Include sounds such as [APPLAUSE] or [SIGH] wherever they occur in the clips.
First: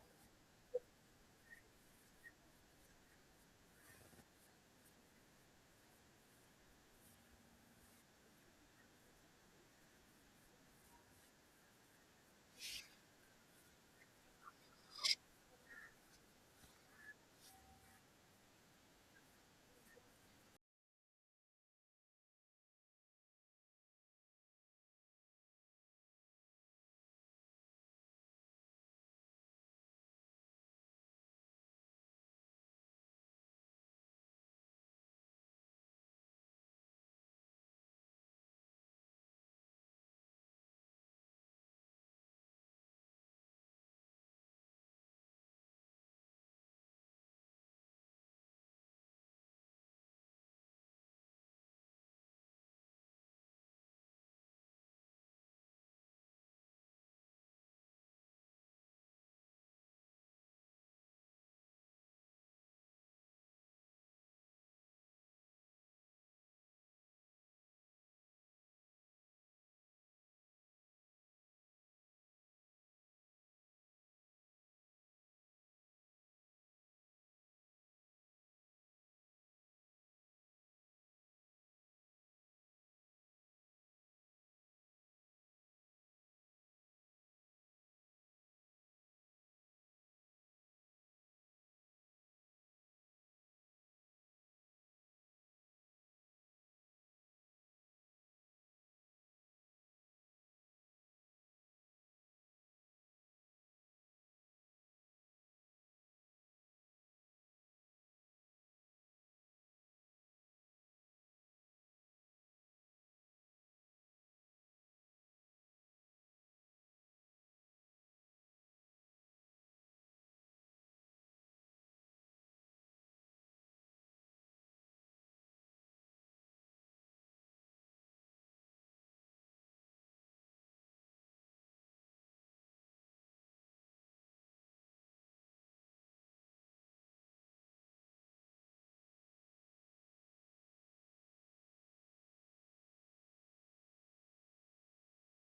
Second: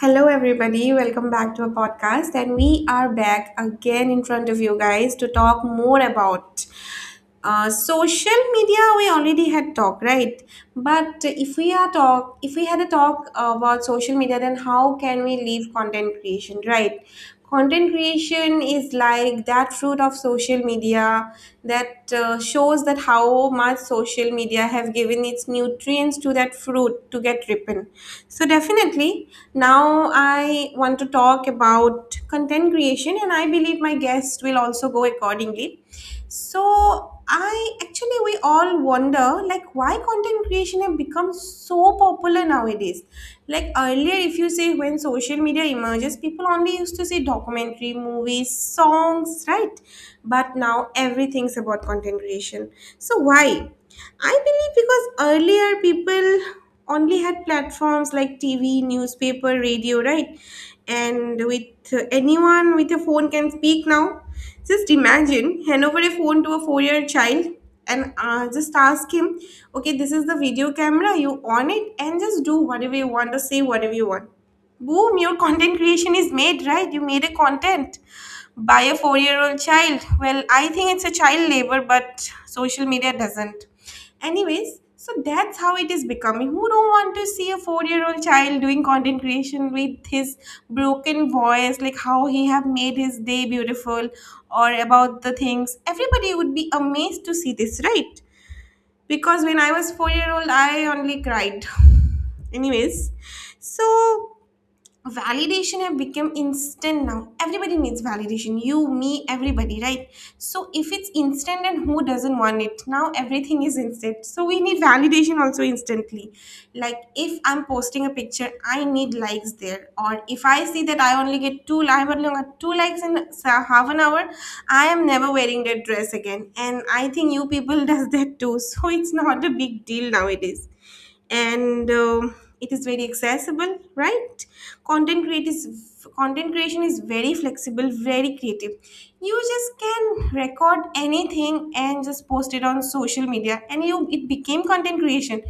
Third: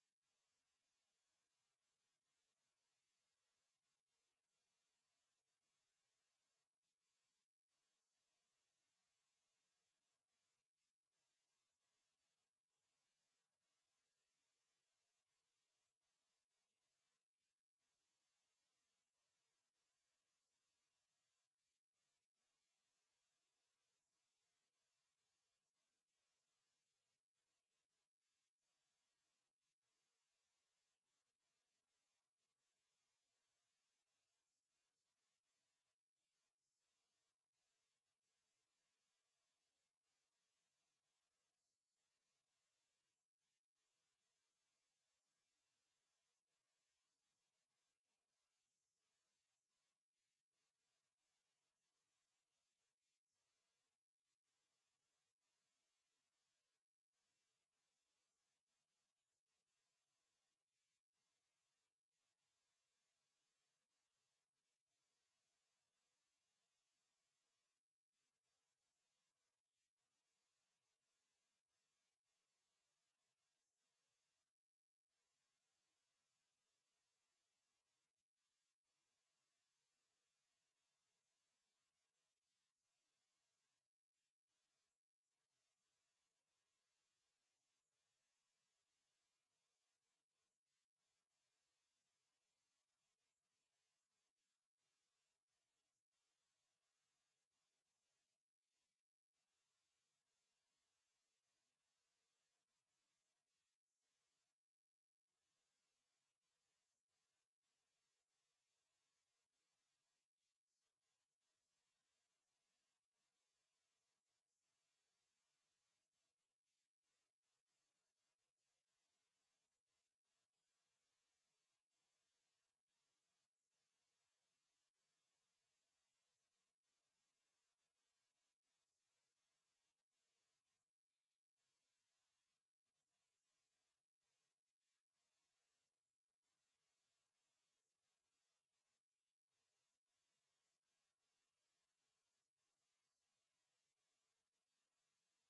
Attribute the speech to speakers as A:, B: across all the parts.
A: Hello, everybody. Welcome back to a podcast. And we are back again in front of you guys to talk more about social media. We already had talk, right? But if we are talk if we had a talk about social media, then how can we leave content creation, right? Content creation is like that fruit of social media that shows that how much social media have given its nutrients to that fruit to get ripen. So definitely now I want to talk about content creation and I believe my guest will also go accordingly. So I actually, we all wonder like why content creation have become so popular nowadays. Like earlier, if you say when social media emerges, people only used to say documentary, movies, songs, right? But now everything's about content creation. So why? I believe because earlier people only had platforms like TV, newspaper, radio, right? And with anyone with a phone can speak now. Just imagine hand over a phone to a four-year child and just ask him, okay, this is the video camera, you on it, and just do whatever you want or say whatever you want. Boom, your content creation is made, right? You made a content by a 4-year old child. Well, I think it's a child labor, but social media doesn't. Anyways, so that's how it is becoming. Who don't want to see a 4 year old child doing content creation with his broken voice, like how he have made his day beautiful or about the things? Everybody would be amazed to see this, right? Because when I was 4 year old, I only cried. [LAUGHS] Anyways, so validation have become instant. Now everybody needs validation, you, me, everybody, right? So if it's instant, and who doesn't want it? Now everything is instant, so we need validation also instantly. Like if I'm posting a picture, I need likes there. Or if I see that I only get I only got two likes in half an hour, I am never wearing that dress again. And I think you people [LAUGHS] does that too, so it's not a big deal nowadays. And it is very accessible, right? content create is Content creation is very flexible, very creative. You just can record anything and just post it on social media, and you it became content creation.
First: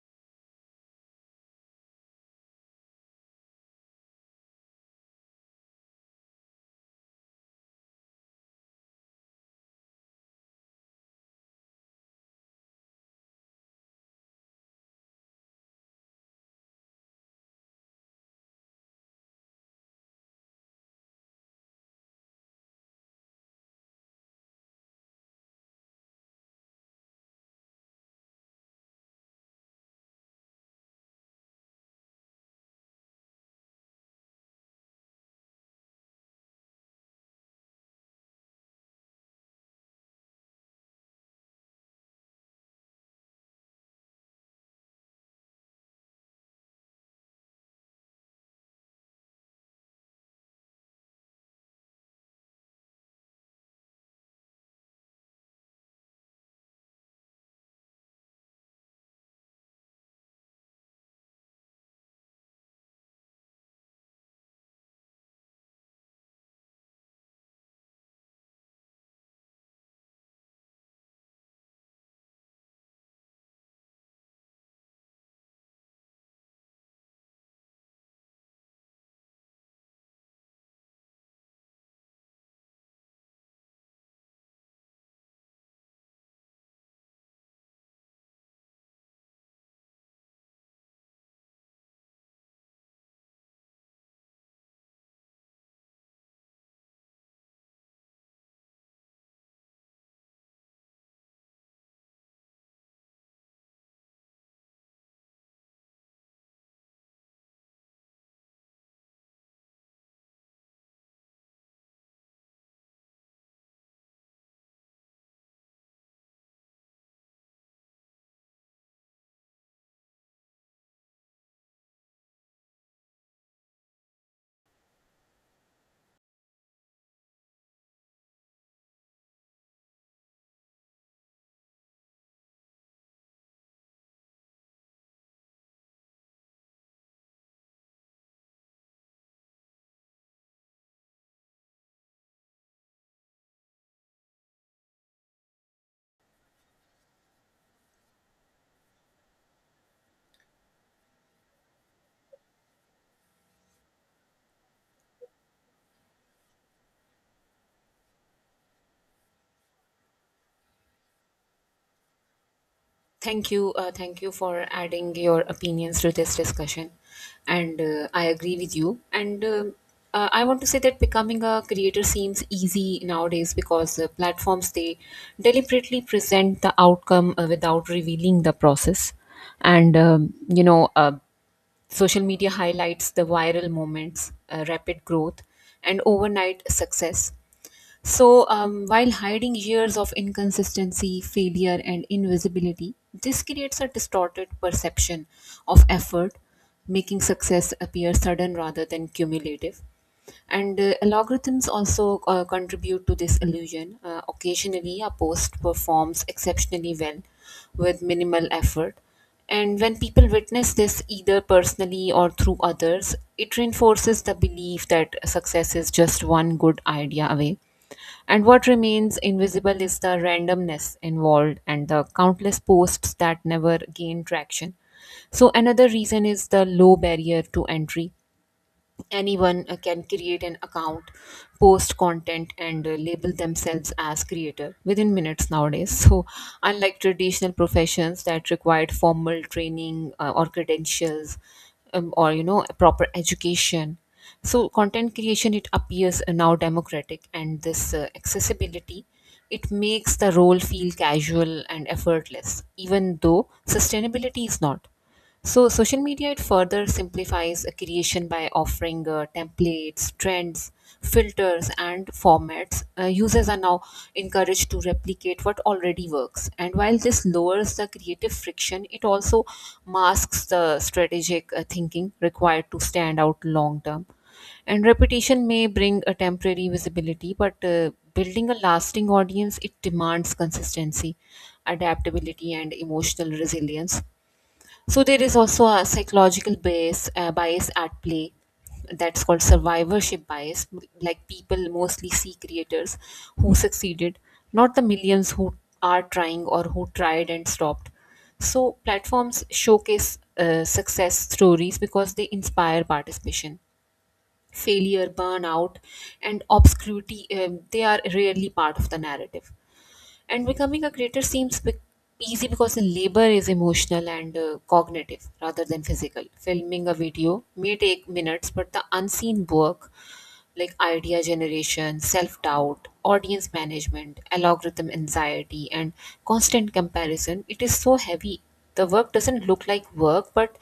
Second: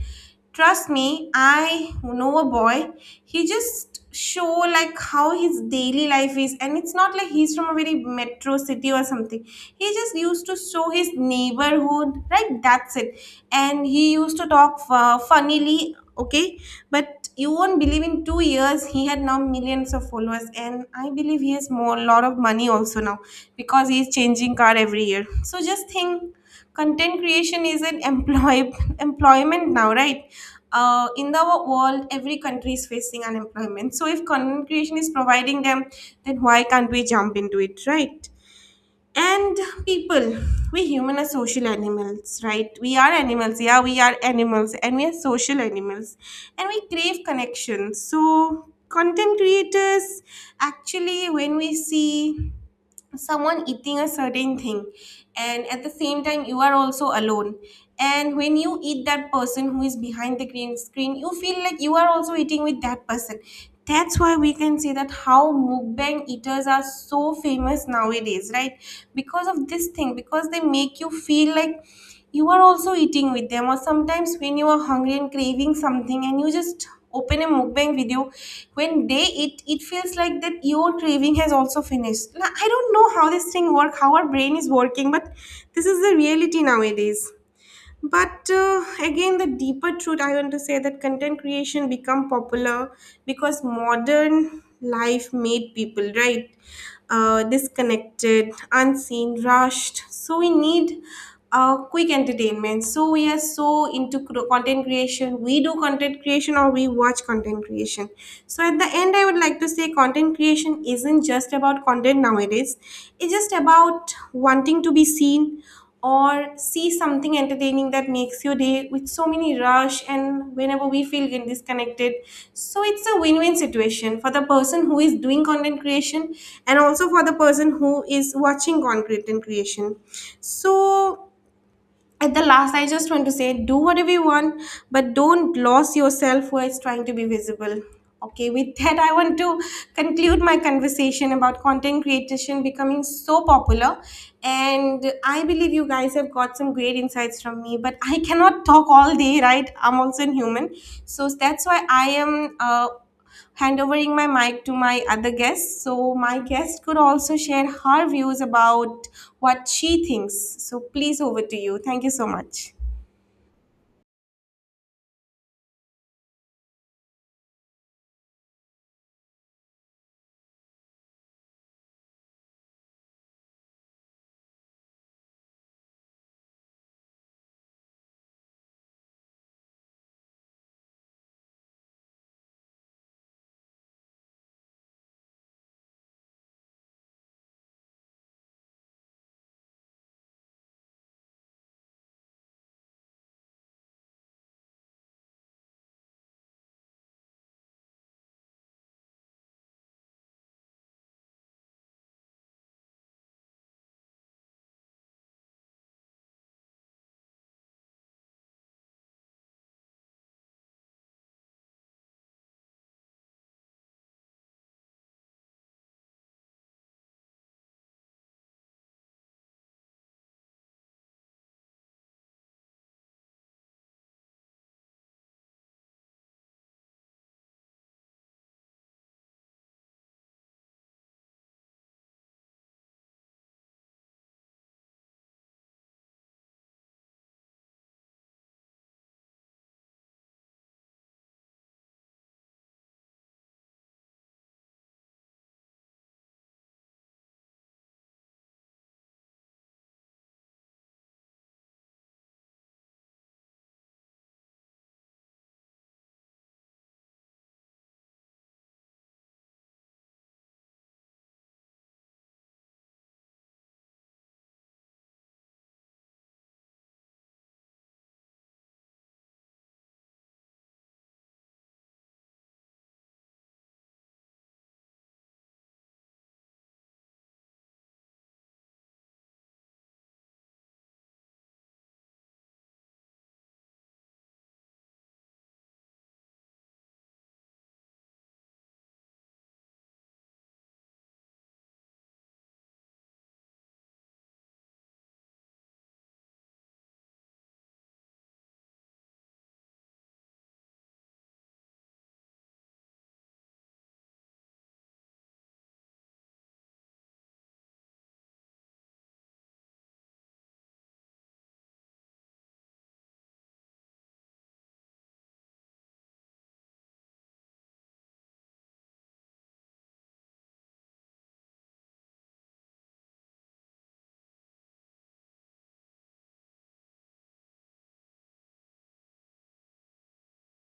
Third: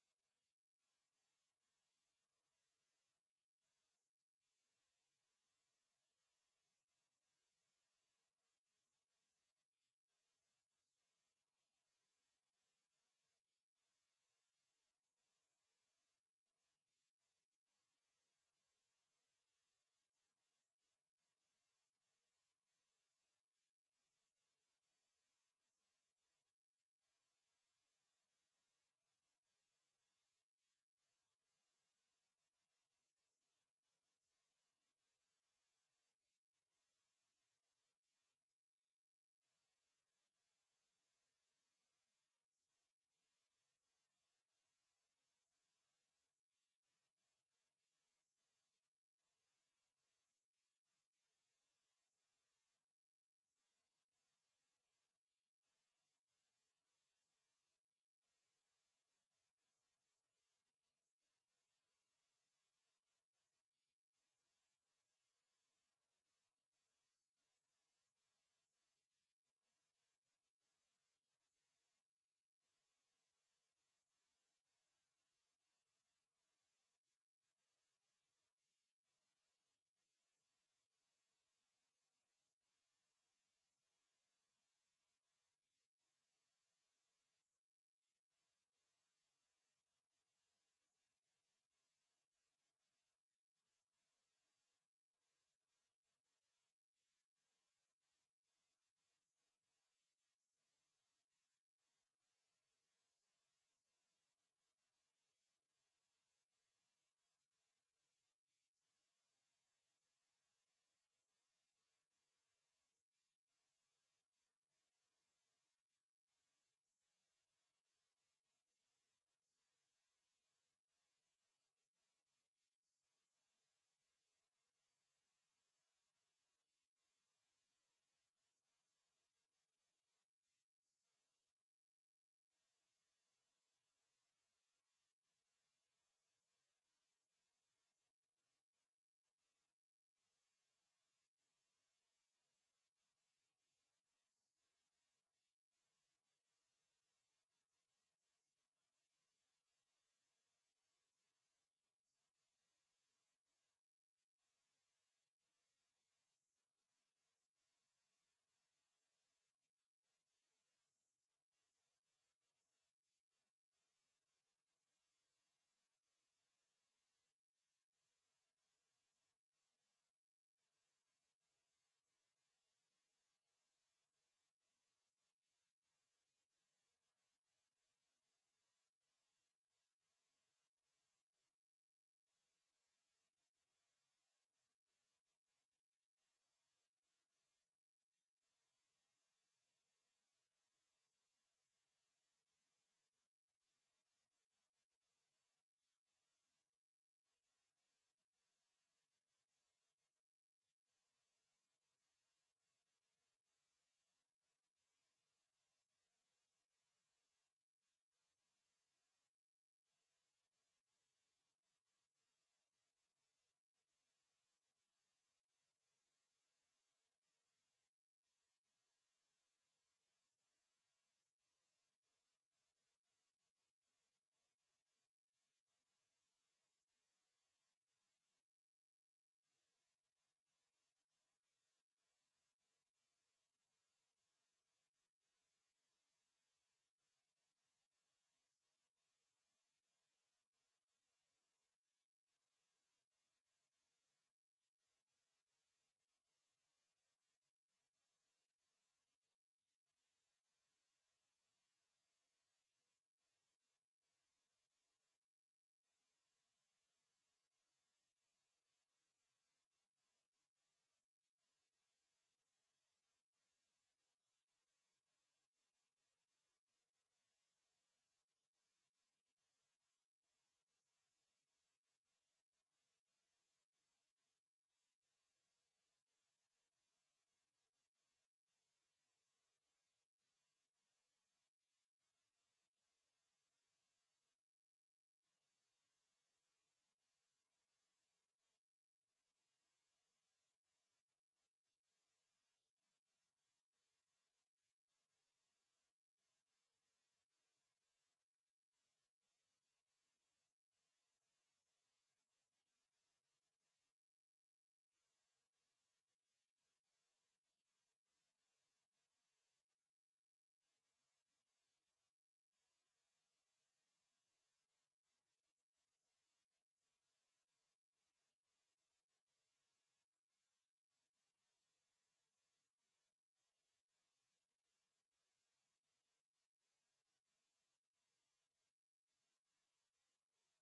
A: Trust me, I know a boy. He just show like how his daily life is, and it's not like he's from a very metro city or something. He just used to show his neighborhood childhood, right? That's it. And he used to talk funnily, okay? But you won't believe, in 2 years he had now millions of followers, and I believe he has more lot of money also now, because he's changing car every year. So just think, content creation is an employ [LAUGHS] employment now, right? In the world, every country is facing unemployment, so if content creation is providing them, then why can't we jump into it, right? And people, we human are social animals, right? We are animals. Yeah, we are animals and we are social animals. And we crave connections. So content creators, actually, when we see someone eating a certain thing, and at the same time you are also alone, and when you eat, that person who is behind the green screen, you feel like you are also eating with that person. That's why we can say that how mukbang eaters are so famous nowadays, right? Because of this thing, because they make you feel like you are also eating with them. Or sometimes when you are hungry and craving something, and you just open a mukbang video, when they eat, it feels like that your craving has also finished. Now, I don't know how this thing work, how our brain is working, but this is the reality nowadays. But again, the deeper truth I want to say, that content creation become popular because modern life made people, right, disconnected, unseen, rushed. So we need quick entertainment. So we are so into content creation. We do content creation or we watch content creation. So at the end, I would like to say, content creation isn't just about content nowadays. It's just about wanting to be seen, or see something entertaining that makes your day with so many rush and whenever we feel get disconnected. So it's a win-win situation for the person who is doing content creation and also for the person who is watching content creation. So at the last, I just want to say, do whatever you want, but don't lose yourself while trying to be visible. Okay, with that I want to conclude my conversation about content creation becoming so popular. And I believe you guys have got some great insights from me, but I cannot talk all day, right? I'm also a human. So that's why I am handovering my mic to my other guest, so my guest could also share her views about what she thinks. So please, over to you. Thank you so much.
B: Thank you. Thank you for adding your opinions to this discussion. And I agree with you. And I want to say that becoming a creator seems easy nowadays because platforms they deliberately present the outcome without revealing the process. And um, you know, uh, Social media highlights the viral moments, rapid growth, and overnight success, so, while hiding years of inconsistency, failure, and invisibility, this creates a distorted perception of effort, making success appear sudden rather than cumulative. And Algorithms also contribute to this illusion. Occasionally, a post performs exceptionally well with minimal effort. And when people witness this either personally or through others, it reinforces the belief that success is just one good idea away, and what remains invisible is the randomness involved and the countless posts that never gain traction. So another reason is the low barrier to entry. Anyone can create an account, post content, and label themselves as creator within minutes nowadays. So unlike traditional professions that required formal training or credentials, or you know, proper education, so content creation it appears now democratic, and this accessibility it makes the role feel casual and effortless, even though sustainability is not. So social media it further simplifies a creation by offering templates, trends, filters, and formats. Users are now encouraged to replicate what already works. And while this lowers the creative friction, it also masks the strategic thinking required to stand out long term. And repetition may bring a temporary visibility, but building a lasting audience it demands consistency, adaptability, and emotional resilience. So there is also a psychological bias, bias at play, that's called survivorship bias. Like, people mostly see creators who succeeded, not the millions who are trying or who tried and stopped. So platforms showcase success stories because they inspire participation. Failure, burnout, and obscurity, they are rarely part of the narrative. And becoming a creator seems bec easy because the labor is emotional and cognitive rather than physical. Filming a video may take minutes, but the unseen work like idea generation, self doubt, audience management, algorithm anxiety, and constant comparison, it is so heavy. The work doesn't look like work, but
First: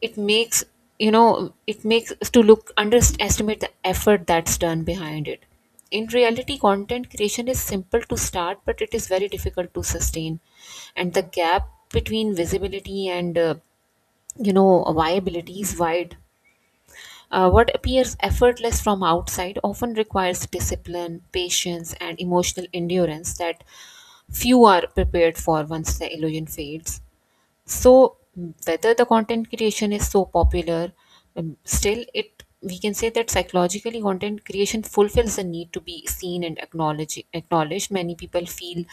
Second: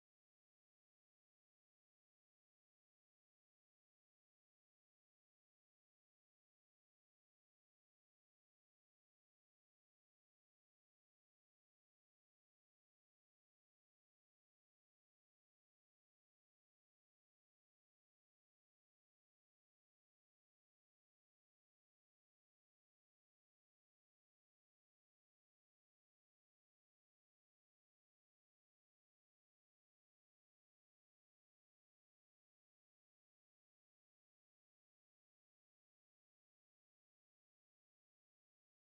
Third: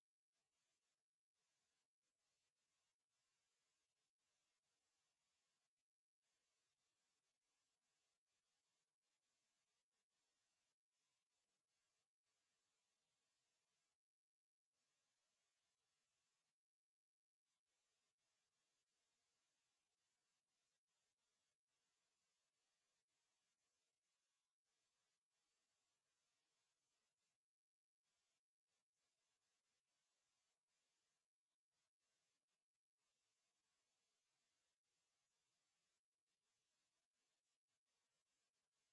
B: it makes it makes us to look underestimate the effort that's done behind it. In reality, content creation is simple to start but it is very difficult to sustain, and the gap between visibility and you know viability is wide. What appears effortless from outside often requires discipline, patience, and emotional endurance that few are prepared for once the illusion fades. So, whether the content creation is so popular, still, it we can say that psychologically content creation fulfills the need to be seen and acknowledged. Many people feel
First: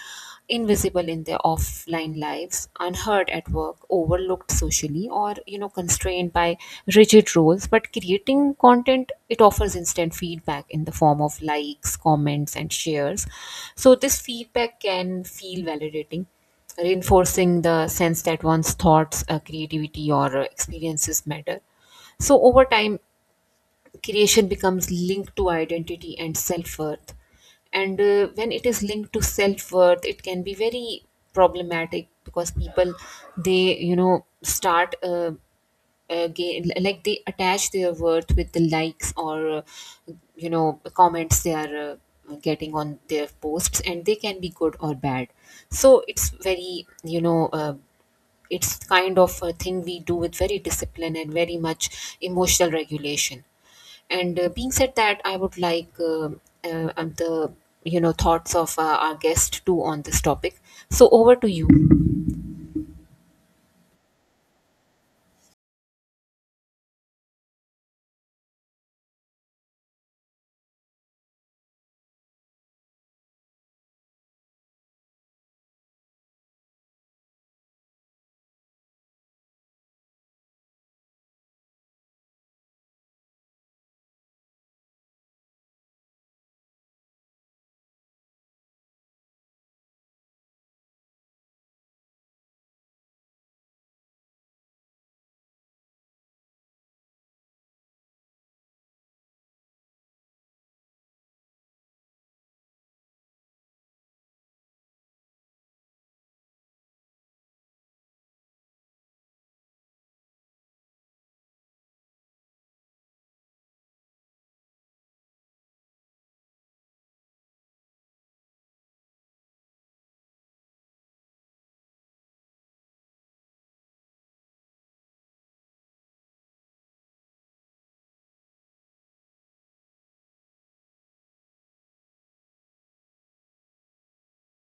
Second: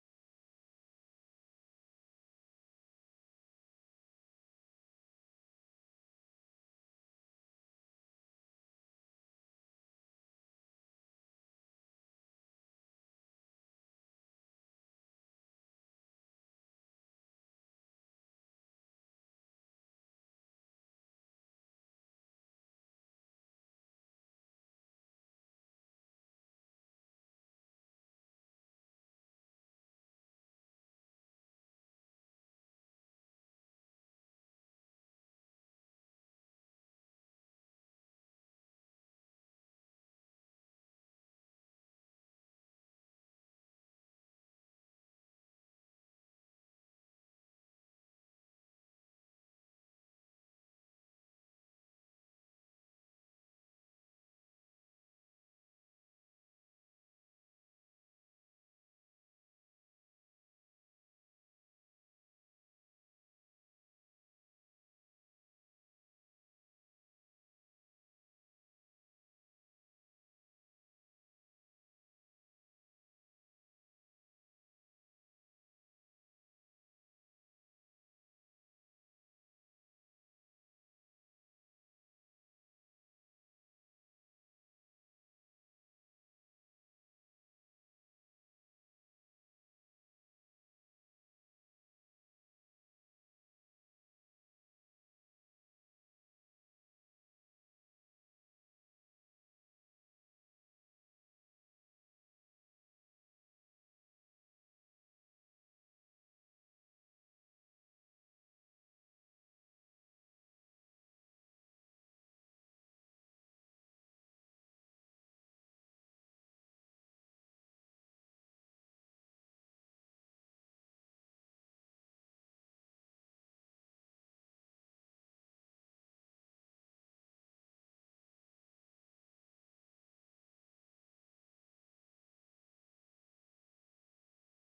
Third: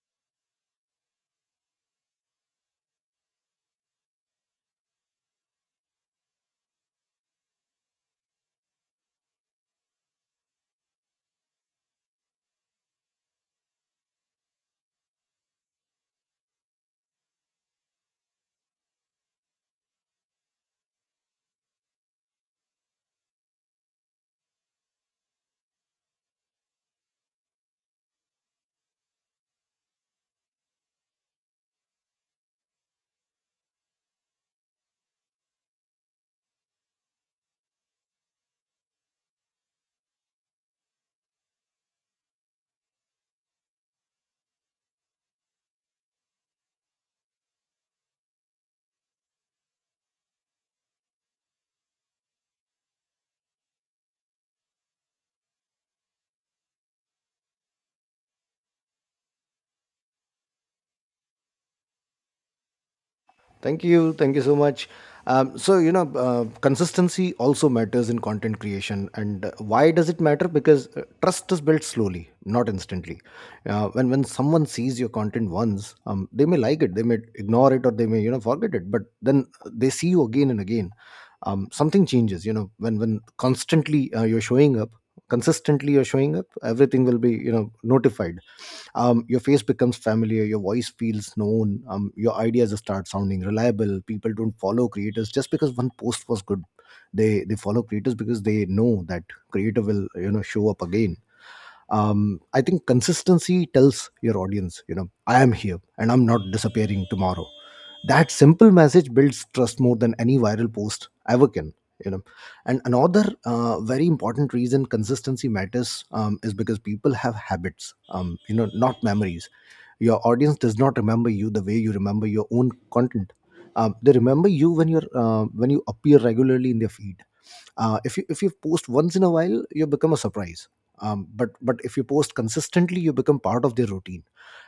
B: invisible in their offline lives, unheard at work, overlooked socially, or you know, constrained by rigid roles, but creating content it offers instant feedback in the form of likes, comments, and shares. So this feedback can feel validating, reinforcing the sense that one's thoughts, creativity, or experiences matter. So, over time, creation becomes linked to identity and self-worth. And when it is linked to self-worth it can be very problematic, because people they you know start like they attach their worth with the likes or you know, comments they are getting on their posts, and they can be good or bad. So it's very you know, it's kind of a thing we do with very discipline and very much emotional regulation. And being said that, I would like the you know thoughts of our guest too on this topic. So over to you.
C: Thank you. Thank you so much. Consistency also matters in content creation. And why does it matter? Because trust is built slowly, not instantly. When someone sees your content once, they may like it, they may ignore it, or they may, forget it. But then they see you again and again. Something changes, you know, when constantly you're showing up, consistently you're showing up, everything will be, you know, notified. Your face becomes familiar, your voice feels known, your ideas start sounding reliable. People don't follow creators just because one post was good, they follow creators because they know that creator will, you know, show up again. I think consistency tells your audience, you know, I am here and I'm not disappearing tomorrow. That simple message builds trust more than any viral post ever can, you know. And another very important reason consistency matters, is because people have habits, you know, not memories. Your audience does not remember you the way you remember your own content. They remember you when you're when you appear regularly in their feed. If you post once in a while, you become a surprise. But if you post consistently, you become part of their routine.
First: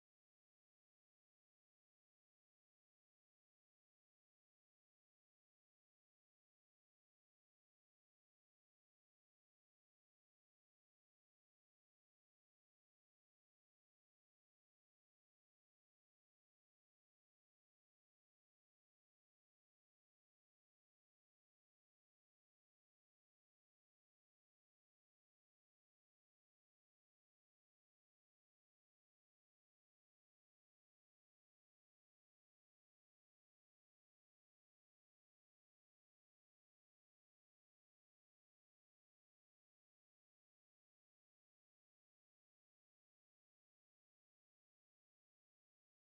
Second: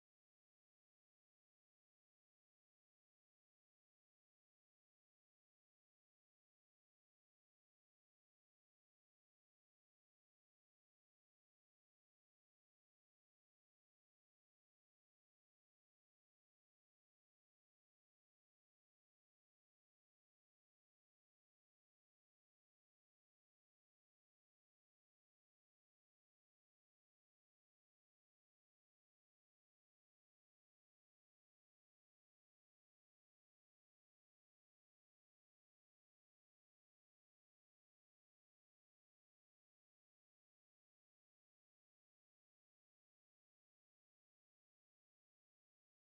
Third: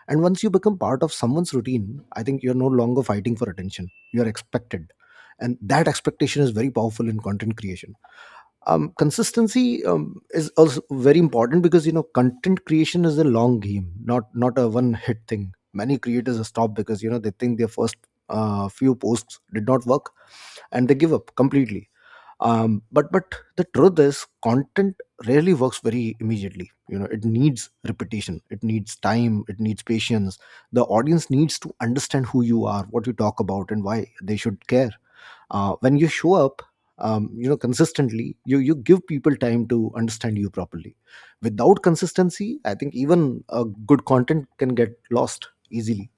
C: And once you become part of someone's routine, I think you're no longer fighting for attention. You're expected. And that expectation is very powerful in content creation. Consistency is also very important because, you know, content creation is a long game, not a one hit thing. Many creators stop because, you know, they think their first few posts did not work, and they give up completely. But the truth is, content rarely works very immediately. You know, it needs repetition, it needs time, it needs patience. The audience needs to understand who you are, what you talk about, and why they should care. When you show up, consistently, you give people time to understand you properly. Without consistency, I think even a good content can get lost easily.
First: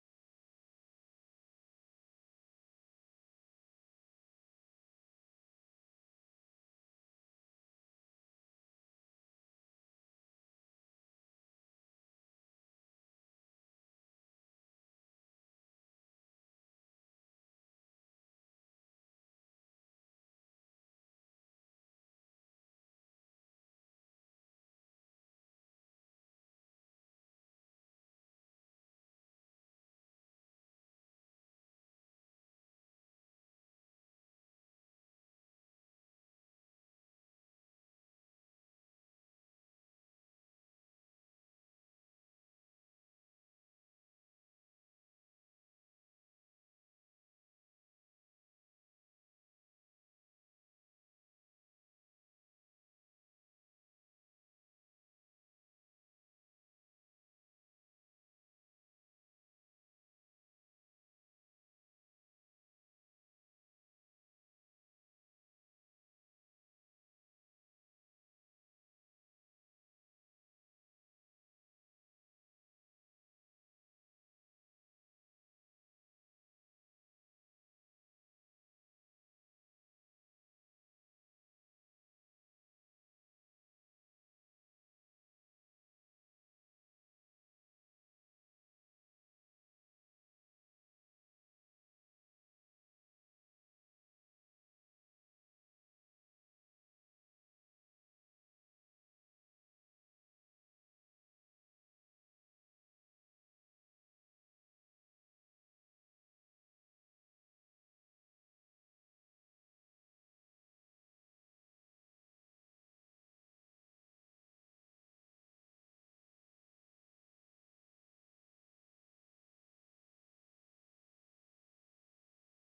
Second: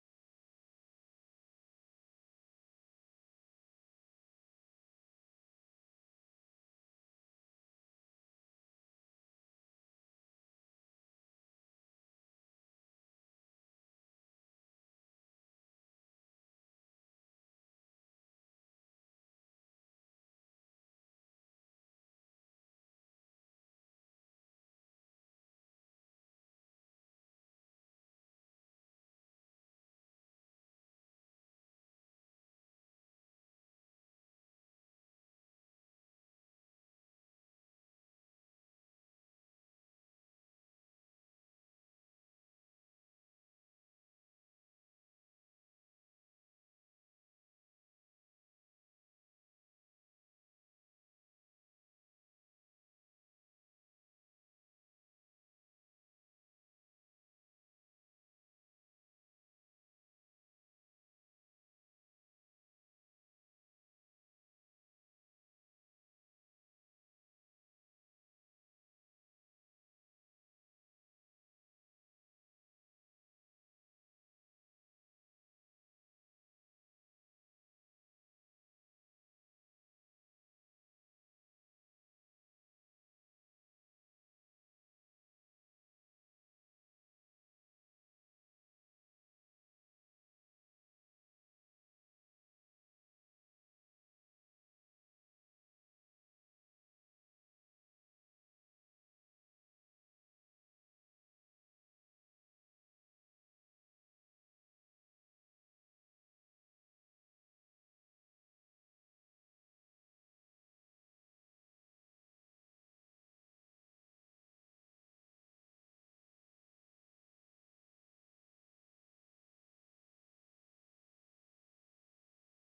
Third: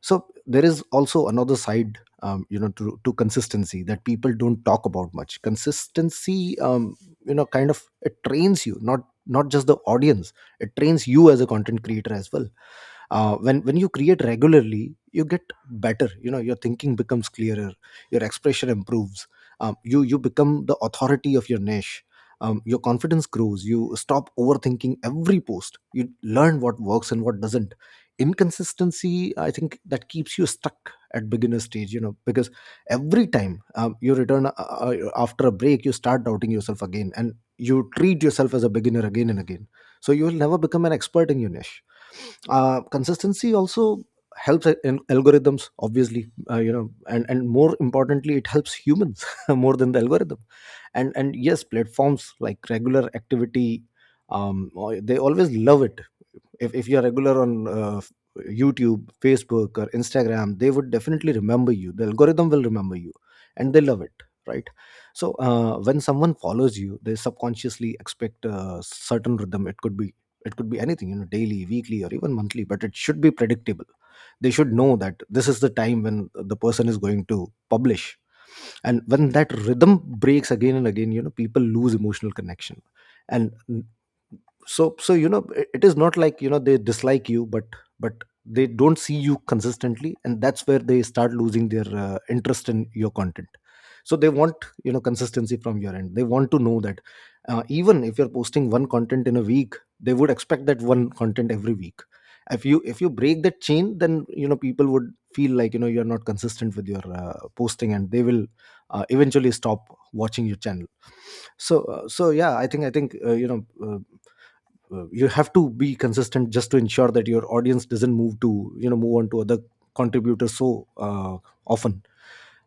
C: So there is also another side, you know, to consistency that people don't talk about much. Consistency, you know, kind of, it trains you, not not just the audience, it trains you as a content creator as well. When you create regularly, you get better. You know, your thinking becomes clearer, your expression improves. You become the authority of your niche. Your confidence grows, you stop overthinking every post, you learn what works and what doesn't. Inconsistency, I think, that keeps you stuck at beginner stage, you know, because every time, you return, after a break, you start doubting yourself again, and you treat yourself as a beginner again and again. So you will never become an expert in your niche. Consistency also helps in algorithms, obviously, you know, and more importantly, it helps humans [LAUGHS] more than the algorithm. And yes, platforms like regular activity, they always love it. If you're regular on YouTube, Facebook, or Instagram, they would definitely remember you, the algorithm will remember you, and they love it, right? So when someone follows you, they subconsciously expect a certain rhythm. It could be anything, you know, daily, weekly, or even monthly, but it should be predictable. They should know that this is the time when the person is going to publish. And when that rhythm breaks again and again, you know, people lose emotional connection. And so, you know, it is not like, you know, they dislike you, but they don't see you consistently, and that's where they start losing their interest in your content. So they want, you know, consistency from your end. They want to know that even if you're posting one content in a week, they would expect that one content every week. If you break that chain, then, you know, people would feel like, you know, you're not consistent with your posting, and they will eventually stop watching your channel. So yeah, I think you know, you have to be consistent just to ensure that your audience doesn't move to, you know, move on to other contributors. Often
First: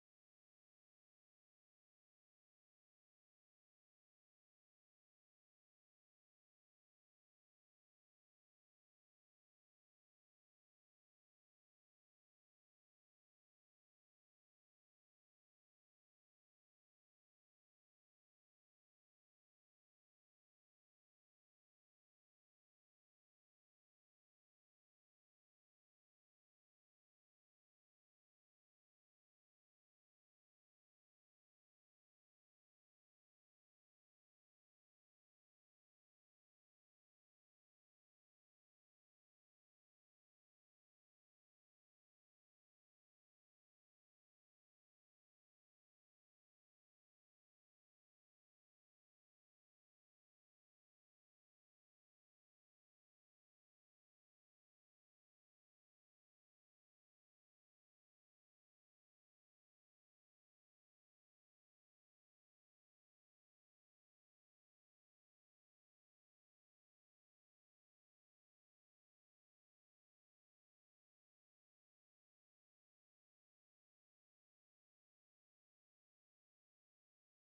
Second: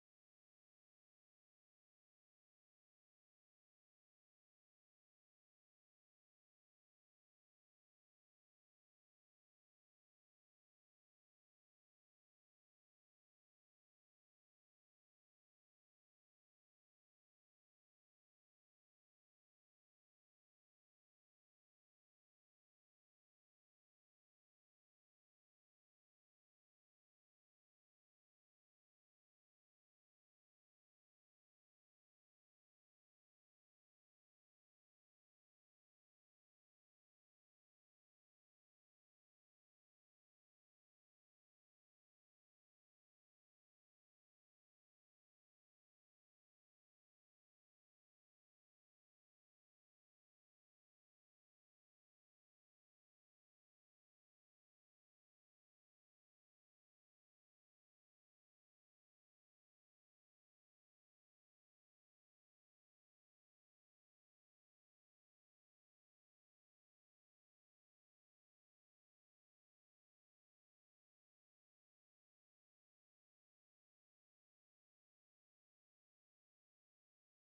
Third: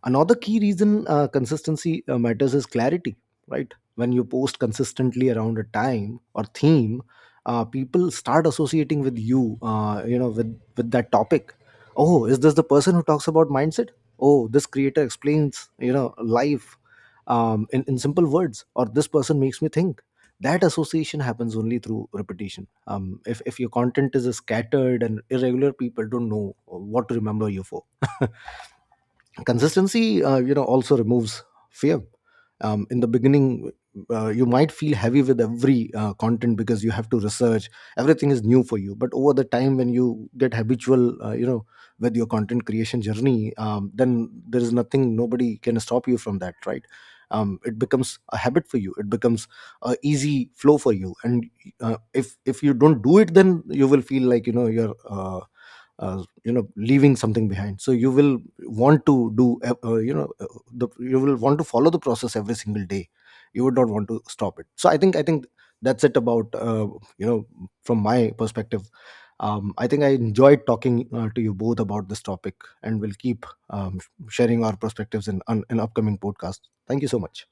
C: another key reason consistency matters is clarity, right? When you post consistently around a time or theme, people start associating with you, you know, with that topic. Oh, is this the person who talks about mindset? Oh, this creator explains, you know, life in simple words, or this person makes me think. That association happens only through repetition. If your content is scattered and irregular, people don't know what to remember you for. [LAUGHS] Consistency, you know, also removes fear. In the beginning, you might feel heavy with every content because you have to research, everything is new for you. But over the time, when you get habitual, you know, with your content creation journey, then there is nothing, nobody can stop you from that, right? It becomes a habit for you, it becomes a easy flow for you. And if you don't do it, then you will feel like, you know, you're uh, you know, leaving something behind. So you will want to do you know the you will want to follow the process every single day. You would not want to stop it. So I think that's it about, you know, from my perspective. I think I enjoyed talking to you both about this topic, and we'll keep sharing our perspectives in upcoming podcasts. Thank you so much.